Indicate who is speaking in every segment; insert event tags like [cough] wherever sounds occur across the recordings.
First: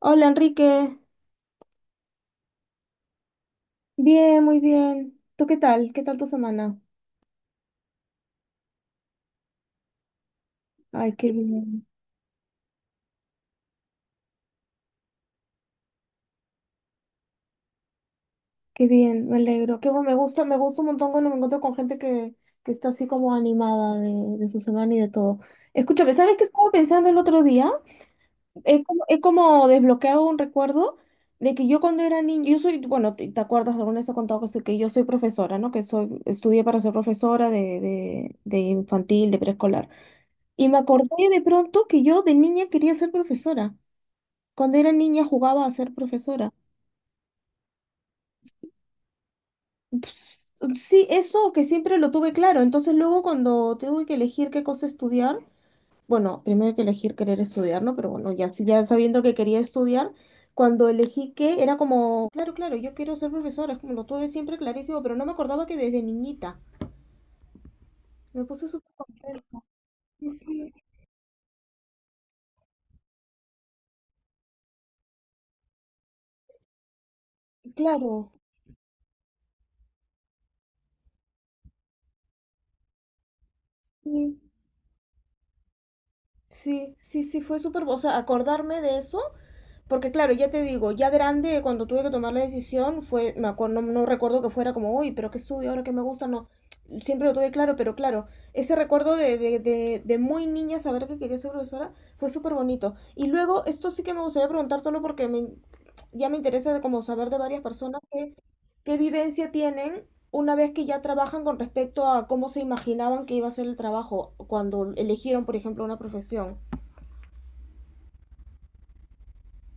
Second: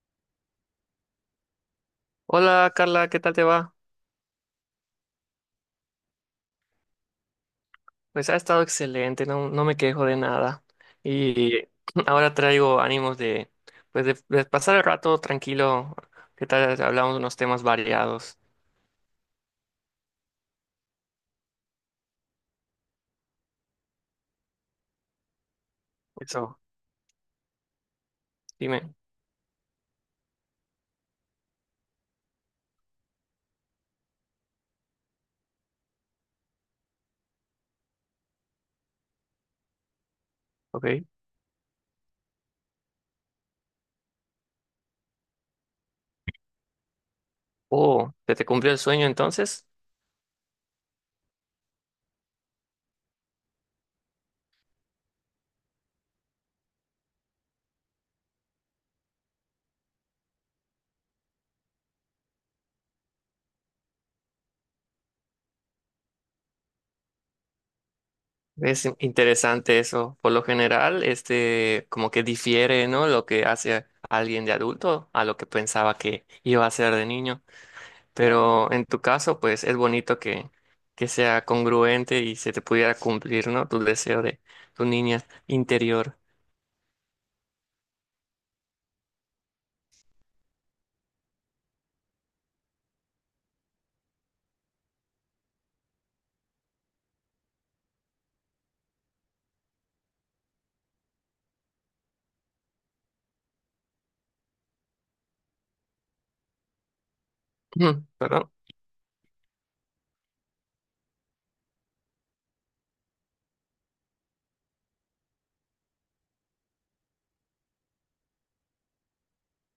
Speaker 1: Hola Enrique,
Speaker 2: Hola Carla, ¿qué tal te va?
Speaker 1: bien, muy bien. ¿Tú qué tal? ¿Qué tal tu semana?
Speaker 2: Pues ha estado excelente, no, no me quejo de nada.
Speaker 1: Ay,
Speaker 2: Y [clears throat] ahora traigo ánimos de, pues de pasar el rato tranquilo. ¿Qué tal? Si hablamos de unos temas variados.
Speaker 1: qué bien, me alegro. Qué bueno, me gusta un montón cuando me encuentro con gente que está así como animada de su semana y de todo. Escúchame, ¿sabes qué
Speaker 2: Eso,
Speaker 1: estaba pensando el otro día?
Speaker 2: dime.
Speaker 1: He como desbloqueado un recuerdo de que yo cuando era niña, yo soy, bueno, te acuerdas, alguna vez he contado que soy, que yo soy profesora, ¿no? Que soy, estudié para ser profesora de, de infantil, de preescolar. Y me
Speaker 2: Ok.
Speaker 1: acordé de pronto que yo de niña quería ser profesora. Cuando era niña jugaba a ser profesora.
Speaker 2: Oh, ¿se te cumplió el sueño entonces?
Speaker 1: Ps- Sí, eso que siempre lo tuve claro. Entonces luego cuando tuve que elegir qué cosa estudiar, bueno, primero hay que elegir querer estudiar, ¿no? Pero bueno, ya, ya sabiendo que quería estudiar, cuando elegí qué, era como, claro, claro, yo quiero ser profesora, es como lo tuve siempre clarísimo, pero no me acordaba que desde niñita. Me puse
Speaker 2: Es
Speaker 1: súper contenta.
Speaker 2: interesante eso.
Speaker 1: Sí,
Speaker 2: Por lo
Speaker 1: sí,
Speaker 2: general, como que difiere, ¿no? Lo que hace alguien de adulto a lo que pensaba que iba a ser de niño.
Speaker 1: claro.
Speaker 2: Pero en tu caso, pues es bonito que sea congruente y se te pudiera cumplir, ¿no? Tu deseo
Speaker 1: Sí,
Speaker 2: de tu niña interior.
Speaker 1: sí, sí, sí, fue súper, o sea, acordarme de eso. Porque claro, ya te digo, ya grande, cuando tuve que tomar la decisión, fue, me acuerdo, no, no recuerdo que fuera como, uy, pero qué sube, ahora que me gusta, no. Siempre lo tuve claro, pero claro, ese recuerdo de muy niña saber que quería ser profesora fue súper bonito. Y luego, esto sí que me gustaría preguntártelo porque me, ya me interesa de como saber de varias personas
Speaker 2: Ujú.
Speaker 1: que,
Speaker 2: ¿Perdón?
Speaker 1: qué vivencia tienen una vez que ya trabajan con respecto a cómo se imaginaban que iba a ser el trabajo cuando eligieron, por ejemplo, una profesión.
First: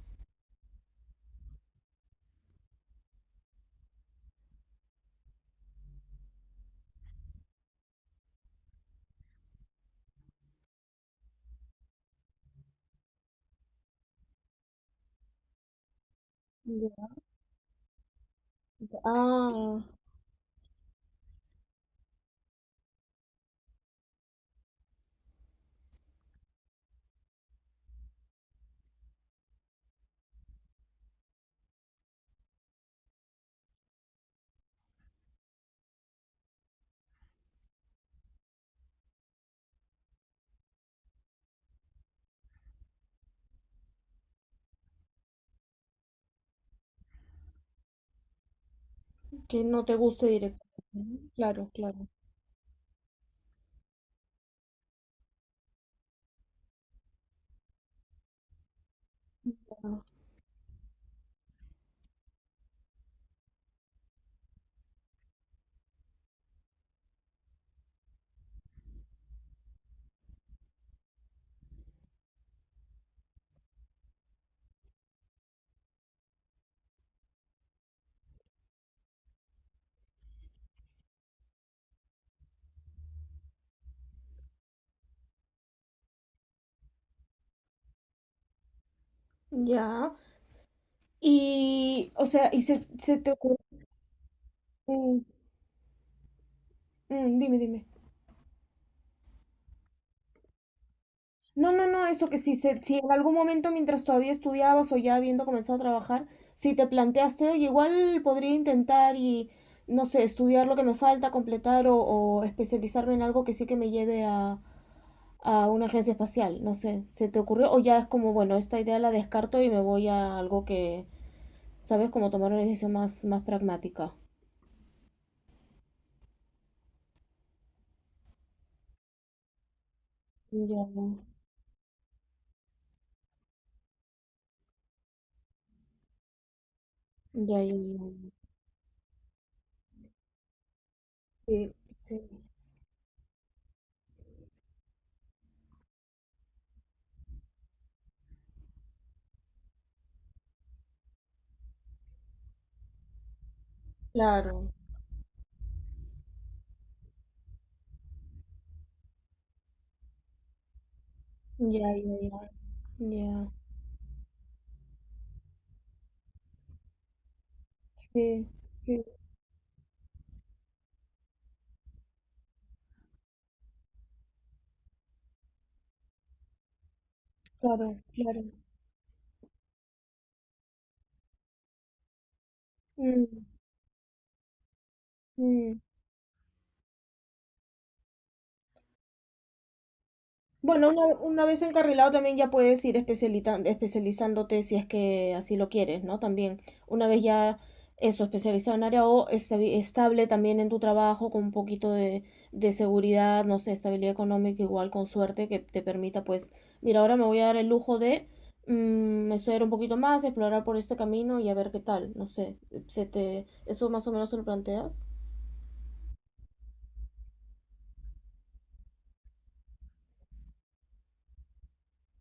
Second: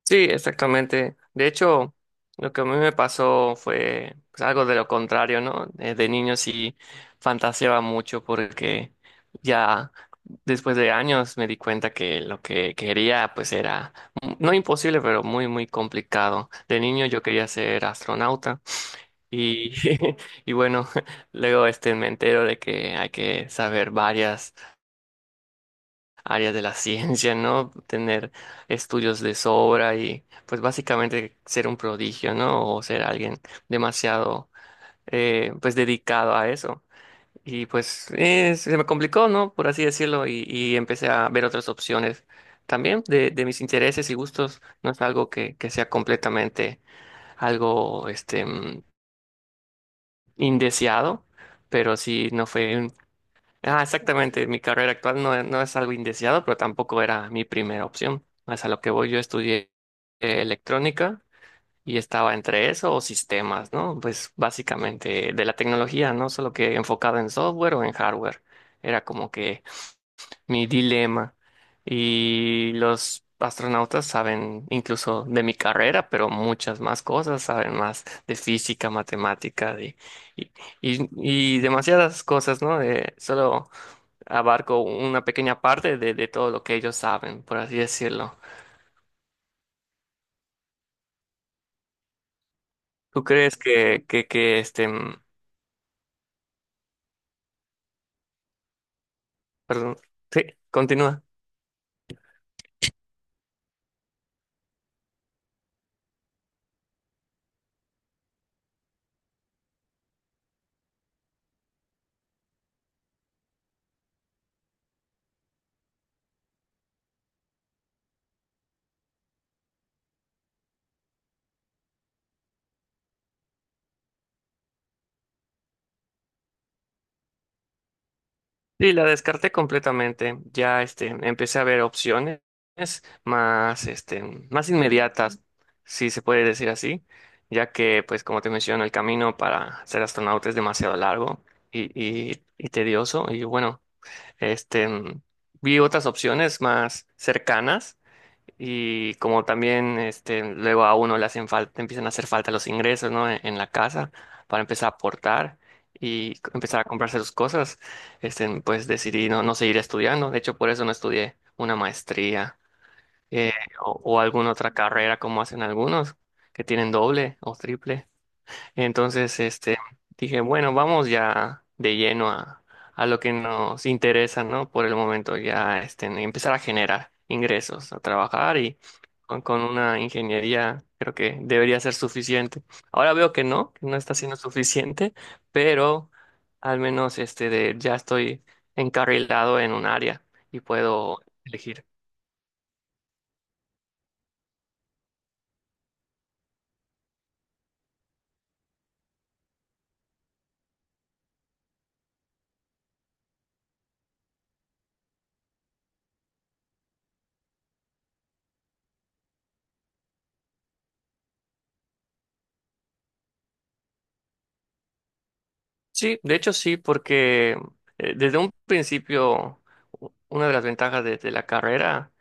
Speaker 2: Sí, exactamente. De hecho, lo que a mí me pasó fue pues algo de lo contrario, ¿no? De niño sí fantaseaba mucho porque ya después de años me di cuenta que lo que quería pues era, no imposible, pero muy, muy complicado. De niño
Speaker 1: Ya.
Speaker 2: yo quería ser astronauta. Y,
Speaker 1: Ah.
Speaker 2: [laughs] y bueno, [laughs] luego me entero de que hay que saber varias áreas de la [laughs] ciencia, ¿no? Tener estudios de sobra y pues básicamente ser un prodigio, ¿no? O ser alguien demasiado pues dedicado a eso. Y pues se me complicó, ¿no? Por así decirlo, y empecé a ver otras opciones también de mis intereses y gustos. No es algo que sea completamente algo
Speaker 1: Que no te guste
Speaker 2: indeseado,
Speaker 1: directamente. Claro,
Speaker 2: pero
Speaker 1: claro.
Speaker 2: sí no Ah, exactamente, mi carrera actual no, no es algo indeseado, pero tampoco era mi primera opción. Es a lo que voy, yo estudié
Speaker 1: Claro.
Speaker 2: electrónica y estaba entre eso o sistemas, ¿no? Pues básicamente de la tecnología, no solo que enfocado en software o en hardware. Era como que mi dilema. Y los astronautas saben incluso de mi carrera, pero muchas más cosas, saben más de física, matemática, de, y, y- y demasiadas cosas, ¿no? Solo abarco una pequeña parte de todo lo que ellos saben, por así decirlo.
Speaker 1: Ya. Y, o sea, y se
Speaker 2: ¿Tú
Speaker 1: te
Speaker 2: crees
Speaker 1: ocurre.
Speaker 2: que
Speaker 1: mm, dime, dime.
Speaker 2: perdón, sí, continúa.
Speaker 1: No, no, no, eso que si, se, si en algún momento mientras todavía estudiabas o ya habiendo comenzado a trabajar, si te planteaste, oye, igual podría intentar y, no sé, estudiar lo que me falta, completar o especializarme en algo que sí que me lleve a una agencia espacial, no sé, ¿se te ocurrió? O ya es como, bueno, esta idea la descarto y me voy a algo que, ¿sabes? Como tomar una decisión más, más pragmática.
Speaker 2: Y la descarté completamente.
Speaker 1: Ya,
Speaker 2: Ya
Speaker 1: ya, ya,
Speaker 2: empecé a ver opciones más, más inmediatas, si se puede decir así, ya
Speaker 1: ya.
Speaker 2: que, pues, como te menciono, el camino para ser astronauta es demasiado largo
Speaker 1: Sí,
Speaker 2: y,
Speaker 1: sí,
Speaker 2: y tedioso. Y bueno, este, vi otras opciones más cercanas y como también luego a uno le hacen falta, empiezan a hacer falta los ingresos, ¿no? En la casa para
Speaker 1: claro.
Speaker 2: empezar a aportar empezar a comprarse sus cosas, pues decidí no, no seguir estudiando. De hecho, por eso no estudié una
Speaker 1: Ya, ya, ya,
Speaker 2: maestría
Speaker 1: ya.
Speaker 2: eh, o alguna otra carrera como hacen algunos que tienen doble o triple.
Speaker 1: Sí, sí,
Speaker 2: Entonces, dije, bueno, vamos ya de lleno a lo que nos interesa, ¿no? Por el momento, ya empezar a generar ingresos, a
Speaker 1: claro, claro.
Speaker 2: trabajar y con una ingeniería creo que debería ser suficiente. Ahora veo
Speaker 1: Mm,
Speaker 2: que no está siendo suficiente,
Speaker 1: mm.
Speaker 2: pero al menos de, ya estoy encarrilado en un área y
Speaker 1: Bueno,
Speaker 2: puedo
Speaker 1: una vez
Speaker 2: elegir.
Speaker 1: encarrilado también ya puedes ir especializándote si es que así lo quieres, ¿no? También, una vez ya eso, especializado en área o estable también en tu trabajo, con un poquito de seguridad, no sé, estabilidad económica, igual con suerte, que te permita, pues, mira, ahora me voy a dar el lujo de estudiar un poquito más, explorar por este camino y a ver qué tal, no sé, se te, eso más o menos te lo planteas.
Speaker 2: Sí, de hecho sí, porque desde un principio una de las ventajas de la carrera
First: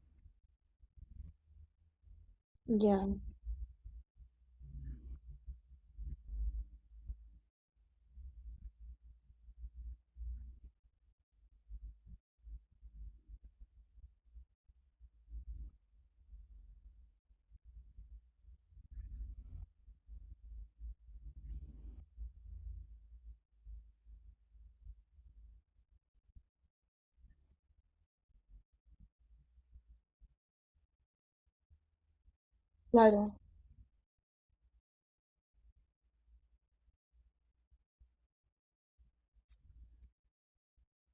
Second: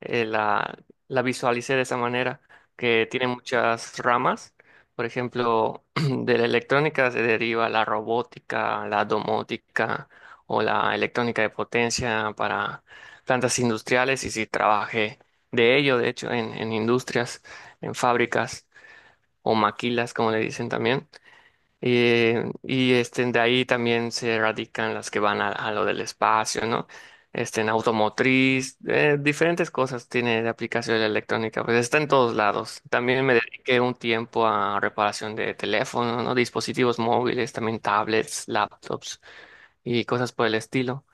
Speaker 2: la, la visualicé de esa manera,
Speaker 1: Ya,
Speaker 2: que tiene muchas ramas. Por ejemplo, [clears throat] de la electrónica se deriva la robótica, la domótica o la electrónica de potencia para plantas industriales y si trabajé de ello, de hecho, en industrias, en fábricas o maquilas, como le dicen también. Y de ahí también se radican las que van a lo del espacio, ¿no? En automotriz, diferentes cosas tiene de aplicación la electrónica, pues está en todos lados. También
Speaker 1: claro,
Speaker 2: me dediqué un tiempo a reparación de teléfonos, ¿no? Dispositivos móviles, también tablets, laptops y cosas por el estilo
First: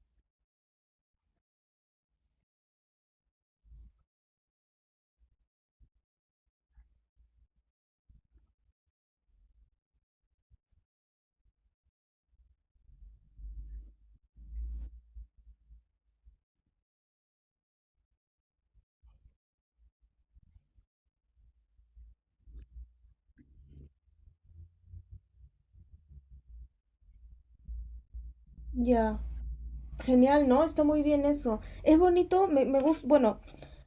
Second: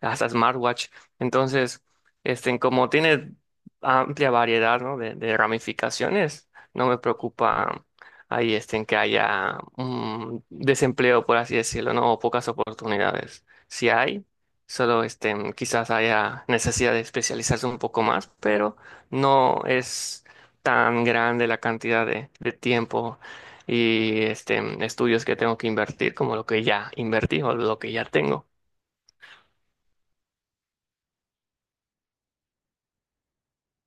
Speaker 2: hasta smartwatch. Entonces, como tiene amplia variedad, ¿no? De ramificaciones, no me preocupa ahí en que haya un desempleo, por así decirlo, ¿no? O pocas oportunidades. Si hay, solo quizás haya necesidad de especializarse un poco más, pero no es tan grande la cantidad de tiempo y estudios que tengo que invertir como lo que ya invertí o lo que ya tengo.
Speaker 1: ya. Genial, ¿no? Está muy bien eso. Es bonito, me gusta, bueno,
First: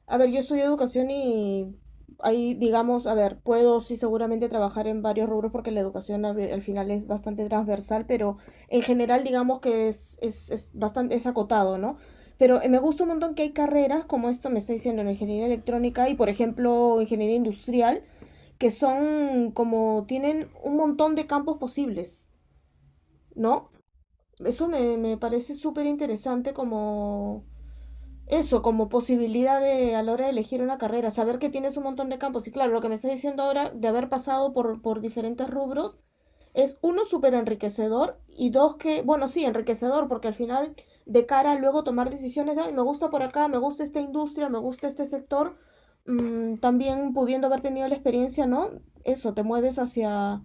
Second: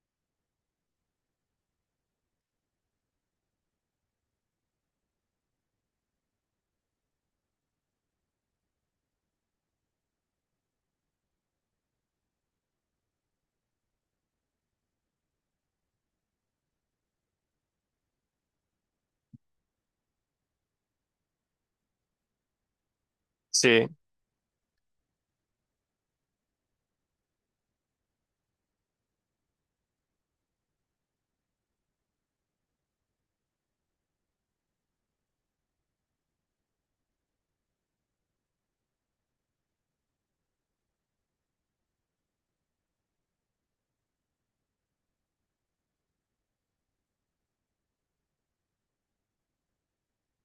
Speaker 1: a ver, yo estudio educación y ahí, digamos, a ver, puedo sí seguramente trabajar en varios rubros porque la educación al final es bastante transversal, pero en general digamos que es bastante, es acotado, ¿no? Pero me gusta un montón que hay carreras, como esto me está diciendo, en ingeniería electrónica y, por ejemplo, ingeniería industrial, que son como, tienen un montón de campos posibles, ¿no?
Speaker 2: Sí.
Speaker 1: Eso me, me parece súper interesante como eso, como posibilidad de a la hora de elegir una carrera, saber que tienes un montón de campos. Y claro, lo que me estás diciendo ahora de haber pasado por diferentes rubros es uno súper enriquecedor y dos que, bueno, sí, enriquecedor porque al final de cara a luego tomar decisiones de, "Ay, me gusta por acá, me gusta esta industria, me gusta este sector, también pudiendo haber tenido la experiencia, ¿no? Eso, te mueves hacia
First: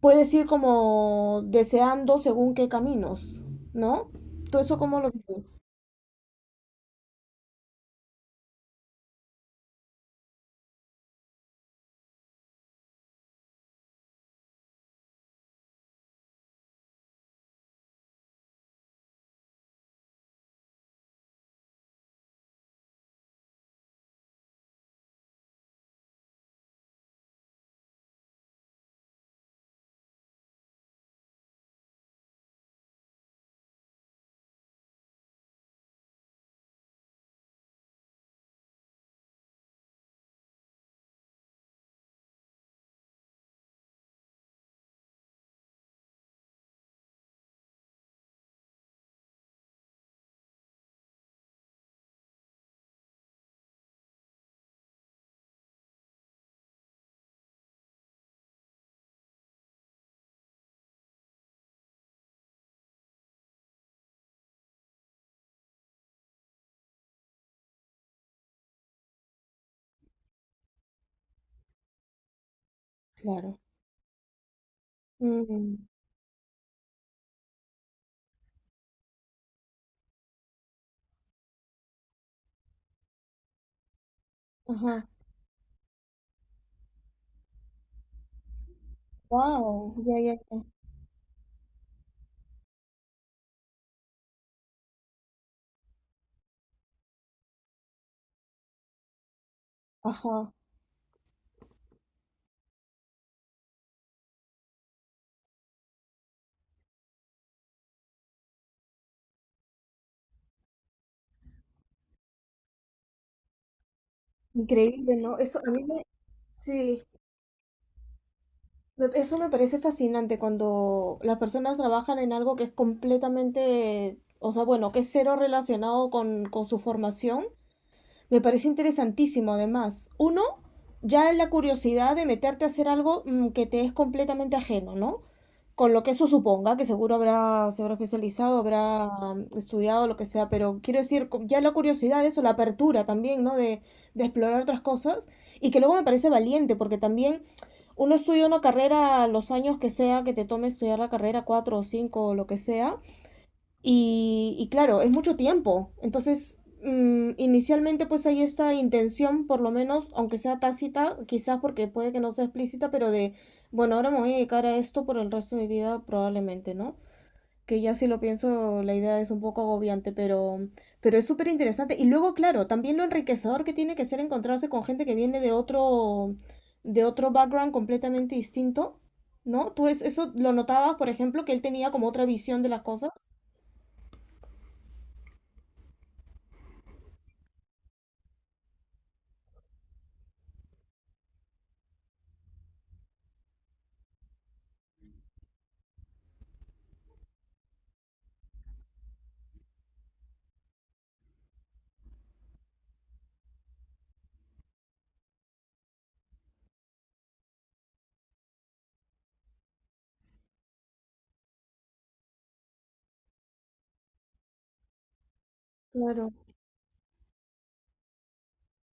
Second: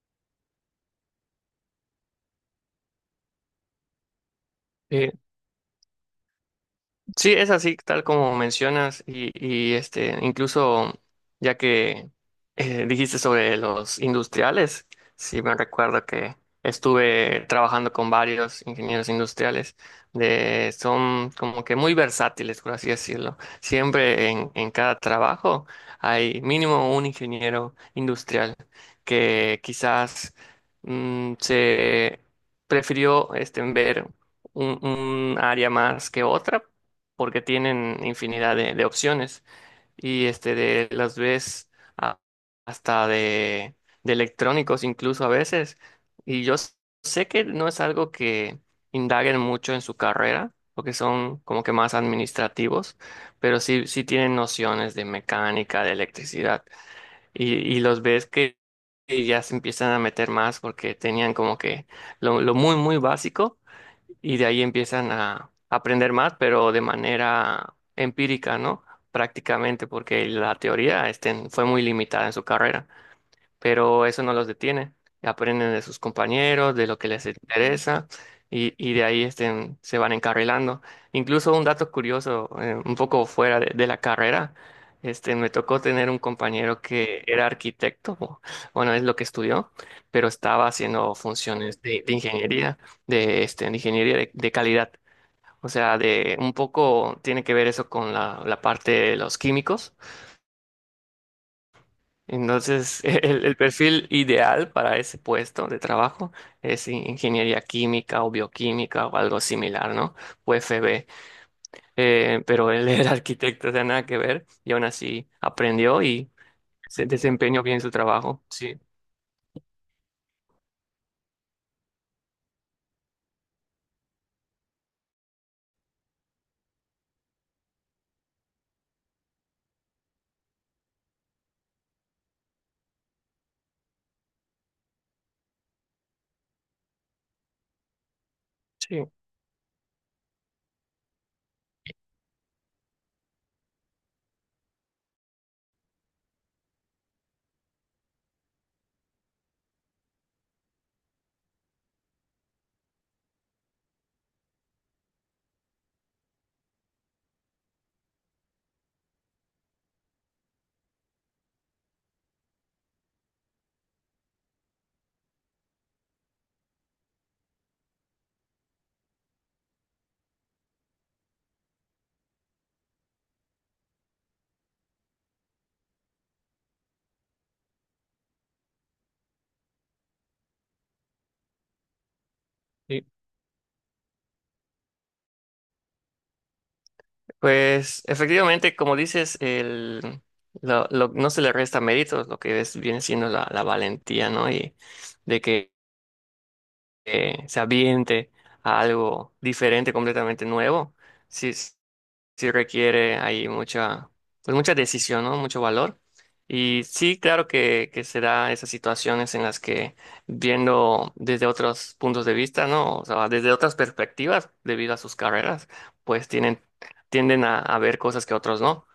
Speaker 1: puedes ir como deseando según qué caminos, ¿no? ¿Tú eso cómo
Speaker 2: Sí.
Speaker 1: lo vives?
Speaker 2: Sí, es así, tal como mencionas, y, incluso ya que dijiste sobre los industriales, sí me recuerdo que estuve trabajando con varios ingenieros industriales, de, son como que muy versátiles, por así decirlo. Siempre en cada trabajo hay mínimo un ingeniero industrial que quizás se prefirió ver un un área más que otra porque tienen infinidad de opciones y de las ves a- hasta de electrónicos incluso a veces y yo sé que no es algo que indaguen mucho en su carrera porque son como que más administrativos, pero sí, sí tienen nociones de mecánica, de electricidad y los ves que ya se empiezan a meter más porque tenían como que lo muy muy básico y de ahí empiezan a aprender más, pero de manera empírica, ¿no? Prácticamente, porque la teoría fue muy limitada en su carrera,
Speaker 1: Claro.
Speaker 2: pero eso no los detiene. Aprenden de
Speaker 1: Mm,
Speaker 2: sus compañeros, de lo que les interesa y de ahí se van encarrilando. Incluso un dato curioso, un poco fuera de la carrera,
Speaker 1: ajá.
Speaker 2: me tocó tener un compañero que era arquitecto, bueno, es lo que estudió,
Speaker 1: Wow. Ya,
Speaker 2: pero
Speaker 1: ya, ya.
Speaker 2: estaba haciendo funciones de ingeniería, de, de ingeniería de calidad. O sea, de un poco tiene que ver eso con la, la parte de los químicos,
Speaker 1: Ajá.
Speaker 2: entonces [laughs] el perfil ideal para ese puesto de trabajo es ingeniería química o bioquímica o algo similar, ¿no? UFB. Pero él [laughs] era arquitecto, o sea, nada que ver, y aún
Speaker 1: Increíble,
Speaker 2: así
Speaker 1: ¿no? Eso a mí
Speaker 2: aprendió
Speaker 1: me,
Speaker 2: y
Speaker 1: sí,
Speaker 2: se desempeñó bien su trabajo. Sí,
Speaker 1: eso me parece fascinante cuando las personas trabajan en algo que es completamente, o sea, bueno, que es cero relacionado con su formación. Me parece interesantísimo, además. Uno, ya la curiosidad de meterte a hacer algo que te es completamente ajeno, ¿no? Con lo que eso suponga, que seguro habrá, se habrá especializado,
Speaker 2: sí,
Speaker 1: habrá estudiado, lo que sea, pero quiero decir, ya la curiosidad de eso, la apertura también, ¿no? De explorar otras cosas. Y que luego me parece valiente, porque también uno estudia una carrera los años que sea, que te tome estudiar la carrera, cuatro o cinco o lo que sea, y claro, es mucho tiempo. Entonces, inicialmente pues hay esta intención, por lo menos, aunque sea tácita, quizás porque puede que no sea explícita, pero de, bueno, ahora me voy a dedicar a esto por el resto de mi vida probablemente, ¿no? Que ya si lo pienso, la idea es un poco agobiante, pero es súper interesante. Y luego, claro, también lo enriquecedor que tiene que ser encontrarse con gente que viene de otro background completamente distinto, ¿no? Tú es, eso lo notabas, por ejemplo, que él tenía como otra visión de las
Speaker 2: sí.
Speaker 1: cosas.
Speaker 2: Pues efectivamente, como dices, no se le resta méritos, lo que es, viene siendo la, la valentía, ¿no? Y de que se aviente a algo diferente, completamente nuevo, sí, sí requiere ahí mucha, pues mucha decisión, ¿no? Mucho valor. Y sí, claro que se da esas situaciones en las que viendo desde otros puntos de vista, ¿no? O sea, desde otras perspectivas, debido a sus carreras, pues
Speaker 1: Claro.
Speaker 2: tienen, tienden a ver cosas que otros no.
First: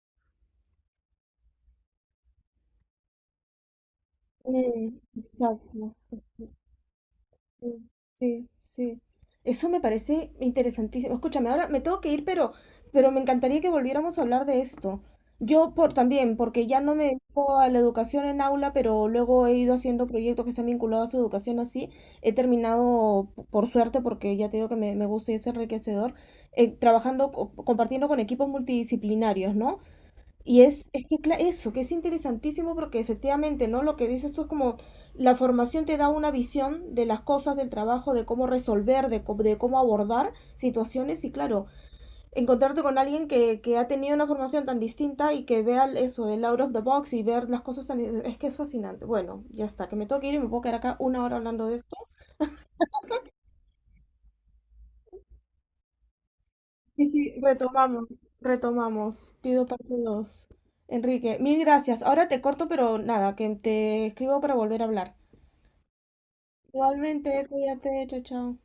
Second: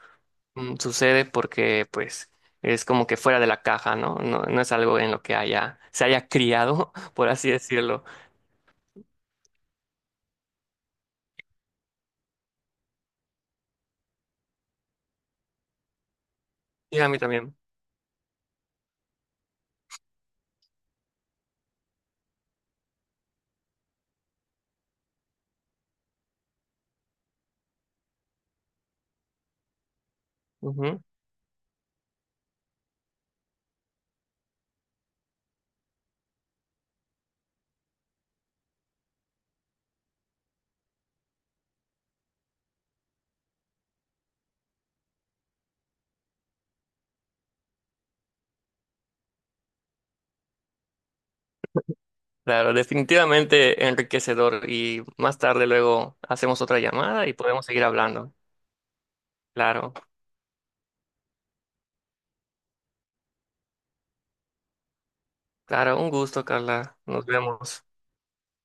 Speaker 2: Sucede porque, pues, es como que fuera de la caja, ¿no? No, no es algo
Speaker 1: Mm,
Speaker 2: en lo que haya,
Speaker 1: exacto.
Speaker 2: se haya criado, [laughs] por así
Speaker 1: Mm,
Speaker 2: decirlo.
Speaker 1: sí, sí. Eso me parece interesantísimo. Escúchame, ahora me tengo que ir, pero me encantaría que volviéramos a hablar de esto. Yo por también, porque ya no
Speaker 2: Y
Speaker 1: me
Speaker 2: a mí también.
Speaker 1: dedico a la educación en aula, pero luego he ido haciendo proyectos que se han vinculado a su educación así. He terminado, por suerte, porque ya te digo que me gusta y es enriquecedor, trabajando, compartiendo con equipos multidisciplinarios, ¿no? Y
Speaker 2: Ujú.
Speaker 1: es que eso, que es interesantísimo porque efectivamente, ¿no? Lo que dices tú es como la formación te da una visión de las cosas, del trabajo, de cómo resolver, de, de cómo abordar situaciones y claro, encontrarte con alguien que ha tenido una formación tan distinta y que vea eso del out of the box y ver las cosas tan, es que es fascinante. Bueno, ya está, que me tengo que ir y me puedo quedar acá 1 hora hablando de esto.
Speaker 2: Claro, definitivamente enriquecedor. Y más tarde luego hacemos otra
Speaker 1: Y
Speaker 2: llamada y
Speaker 1: sí,
Speaker 2: podemos seguir
Speaker 1: retomamos,
Speaker 2: hablando.
Speaker 1: retomamos. Pido
Speaker 2: Claro,
Speaker 1: parte 2 Enrique, mil gracias. Ahora te corto, pero nada, que te escribo para volver a hablar.
Speaker 2: claro, un gusto, Carla. Nos
Speaker 1: Igualmente,
Speaker 2: vemos.
Speaker 1: cuídate, chao, chao.